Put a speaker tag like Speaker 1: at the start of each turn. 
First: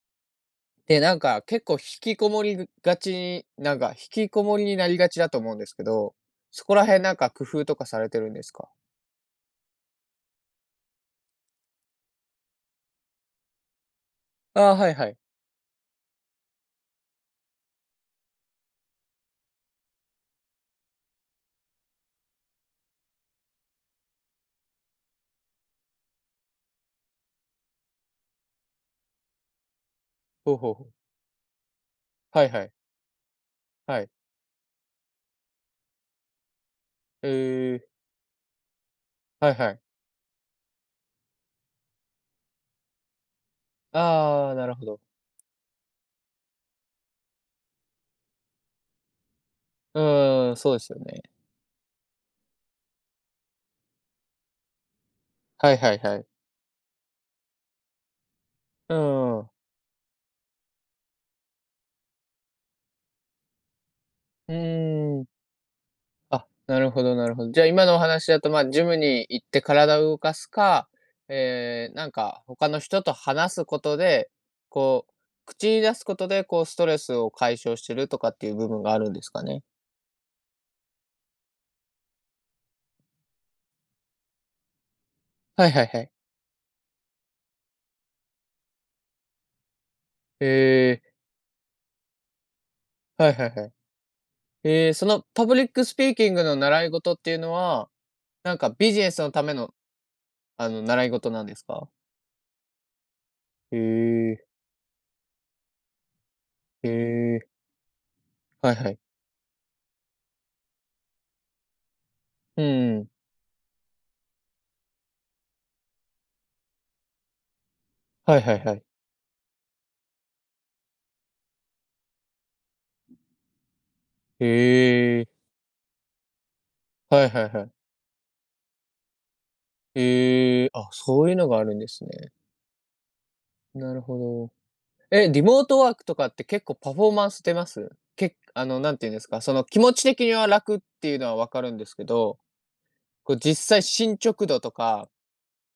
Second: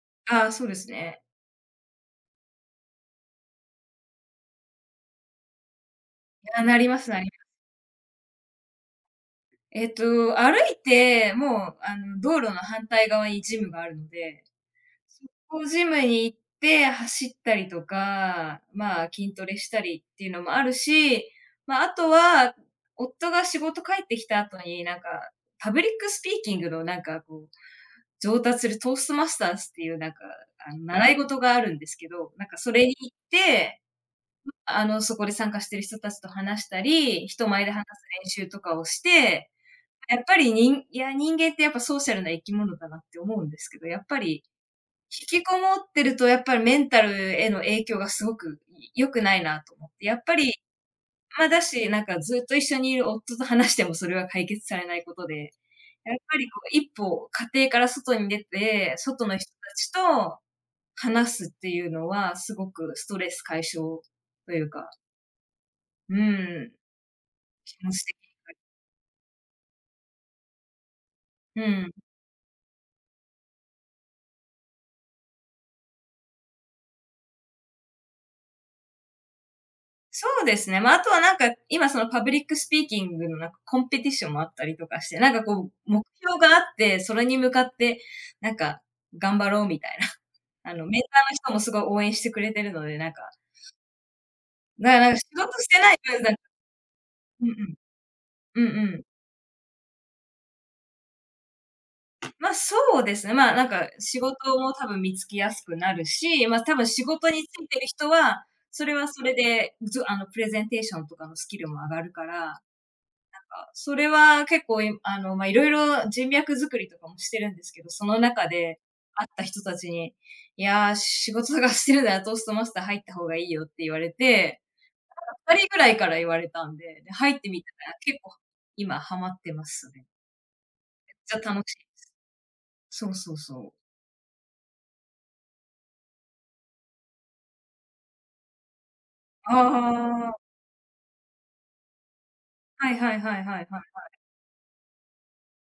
Speaker 1: ああ、そうです
Speaker 2: で、なん
Speaker 1: ね。
Speaker 2: か、結構引きこもりぐがち、なんか、引きこもりになりがちだと思うんですけど、
Speaker 1: いや、
Speaker 2: そこ
Speaker 1: な
Speaker 2: ら
Speaker 1: りま
Speaker 2: 辺
Speaker 1: す
Speaker 2: なん
Speaker 1: なり
Speaker 2: か
Speaker 1: ます。
Speaker 2: 工夫とかされてるんですか？
Speaker 1: えっと、歩いて、もうあの、道路の反対側にジムがあるので、
Speaker 2: ああ、はいはい。
Speaker 1: 速攻ジムに行って、走ったりとか、まあ、筋トレしたりっていうのもあるし、まあ、あとは、夫が仕事帰ってきた後に、なんか、パブリックスピーキングのなんかこう、上達するトーストマスターズって言うなんか、
Speaker 2: ほうほうほう。
Speaker 1: 習い事があるんですけど、
Speaker 2: は
Speaker 1: なん
Speaker 2: い
Speaker 1: か
Speaker 2: は
Speaker 1: そ
Speaker 2: い。
Speaker 1: れに行って、
Speaker 2: はい。
Speaker 1: あの、そこで参加している人たちと話したり、人前で
Speaker 2: え
Speaker 1: 話す
Speaker 2: え。
Speaker 1: 練習とかをして、
Speaker 2: はいはい。
Speaker 1: やっぱり、にんいや、人間って、やっぱソーシャルな生き物だなって思うんですけど、やっぱり、
Speaker 2: ああ、なるほど。
Speaker 1: 引きこもってると、やっぱりメンタルへの影響が凄く良くないなと思っ
Speaker 2: う
Speaker 1: て。やっぱり、
Speaker 2: ーん、そうですよね。
Speaker 1: まあ、だしなんかずっと一緒にいる夫と話しても、それは解決されない事で、
Speaker 2: はいはい
Speaker 1: や
Speaker 2: は
Speaker 1: っ
Speaker 2: い。
Speaker 1: ぱりこう、1歩、家庭から外に出
Speaker 2: う
Speaker 1: て、外の
Speaker 2: ー
Speaker 1: 人
Speaker 2: ん。
Speaker 1: たちと、話すって言うのは、凄くストレス解消と
Speaker 2: う
Speaker 1: 言うか
Speaker 2: ーん。
Speaker 1: う
Speaker 2: あ、
Speaker 1: ーん。
Speaker 2: なるほどなるほど。じゃあ、
Speaker 1: 気
Speaker 2: 今
Speaker 1: 持
Speaker 2: のお
Speaker 1: ち的に
Speaker 2: 話だと、
Speaker 1: も。
Speaker 2: ま、ジムに行って体を動かすか、
Speaker 1: うー
Speaker 2: え
Speaker 1: ん。
Speaker 2: え、なんか、他の人と話す事で、こう、口に出す事で、こう、ストレスを解消してるとかって言う部分があるんですかね。
Speaker 1: そうですね、まあ、あとはなんか今、そのパブリックスピーキングのなんか、コンペティションもあったりとかして、なんか
Speaker 2: は
Speaker 1: こう、
Speaker 2: いはいは
Speaker 1: 目
Speaker 2: い。
Speaker 1: 標があって、それに向かってなんか、頑張ろうみたいな。あのメ
Speaker 2: へえ。
Speaker 1: ンターの人も、凄い応援してくれているので、なんか
Speaker 2: はいはいはい。へえ、
Speaker 1: な
Speaker 2: そ
Speaker 1: な
Speaker 2: の
Speaker 1: 仕
Speaker 2: パ
Speaker 1: 事
Speaker 2: ブリ
Speaker 1: し
Speaker 2: ッ
Speaker 1: て
Speaker 2: ク
Speaker 1: な
Speaker 2: ス
Speaker 1: い
Speaker 2: ピーキン
Speaker 1: [unintelligible]
Speaker 2: グの習い事っていう
Speaker 1: うん
Speaker 2: の
Speaker 1: うん。
Speaker 2: は、なん
Speaker 1: う
Speaker 2: か
Speaker 1: ん
Speaker 2: ビ
Speaker 1: う
Speaker 2: ジ
Speaker 1: ん。
Speaker 2: ネスの為の、あの、習い事なんですか？
Speaker 1: まあ、そうですね、まあ、なん
Speaker 2: へ
Speaker 1: か仕事
Speaker 2: え。
Speaker 1: も多分見つけやすくなるし、まあ、多分
Speaker 2: へ
Speaker 1: 仕事
Speaker 2: え。
Speaker 1: についてる人は、
Speaker 2: はい
Speaker 1: そ
Speaker 2: は
Speaker 1: れ
Speaker 2: い。
Speaker 1: はそれで、つあのプレゼンテーションとかのスキルも上がるから、なん
Speaker 2: う
Speaker 1: か
Speaker 2: ーん。
Speaker 1: それは結構あの、まあ、色々人脈作りとかもしてるんですけど、その
Speaker 2: はい
Speaker 1: 中
Speaker 2: はいは
Speaker 1: で
Speaker 2: い。
Speaker 1: 会った人たちに、いや、仕事と探してるならトーストマスター入った方がいいよって言われて、
Speaker 2: へえ。
Speaker 1: なんか2人ぐらいから言われたんで、で
Speaker 2: はい
Speaker 1: 入っ
Speaker 2: は
Speaker 1: て
Speaker 2: いは
Speaker 1: みた
Speaker 2: い。
Speaker 1: ら結構、今はまってますね。
Speaker 2: へえ、あ、
Speaker 1: め
Speaker 2: そういう
Speaker 1: っち
Speaker 2: の
Speaker 1: ゃ
Speaker 2: があ
Speaker 1: 楽し
Speaker 2: る
Speaker 1: い
Speaker 2: ん
Speaker 1: で
Speaker 2: で
Speaker 1: す。
Speaker 2: すね。
Speaker 1: そうそうそう。
Speaker 2: なるほど、え、リモートワークとかって、結構パフォーマンス出ます？けあの、なんて言うんですか、その、気持ち的
Speaker 1: あ
Speaker 2: に
Speaker 1: あ。
Speaker 2: は楽っていうのは分かるんですけど。
Speaker 1: はいはいは
Speaker 2: こう、
Speaker 1: いはいは
Speaker 2: 実
Speaker 1: いは
Speaker 2: 際、
Speaker 1: い。
Speaker 2: 進捗度とか。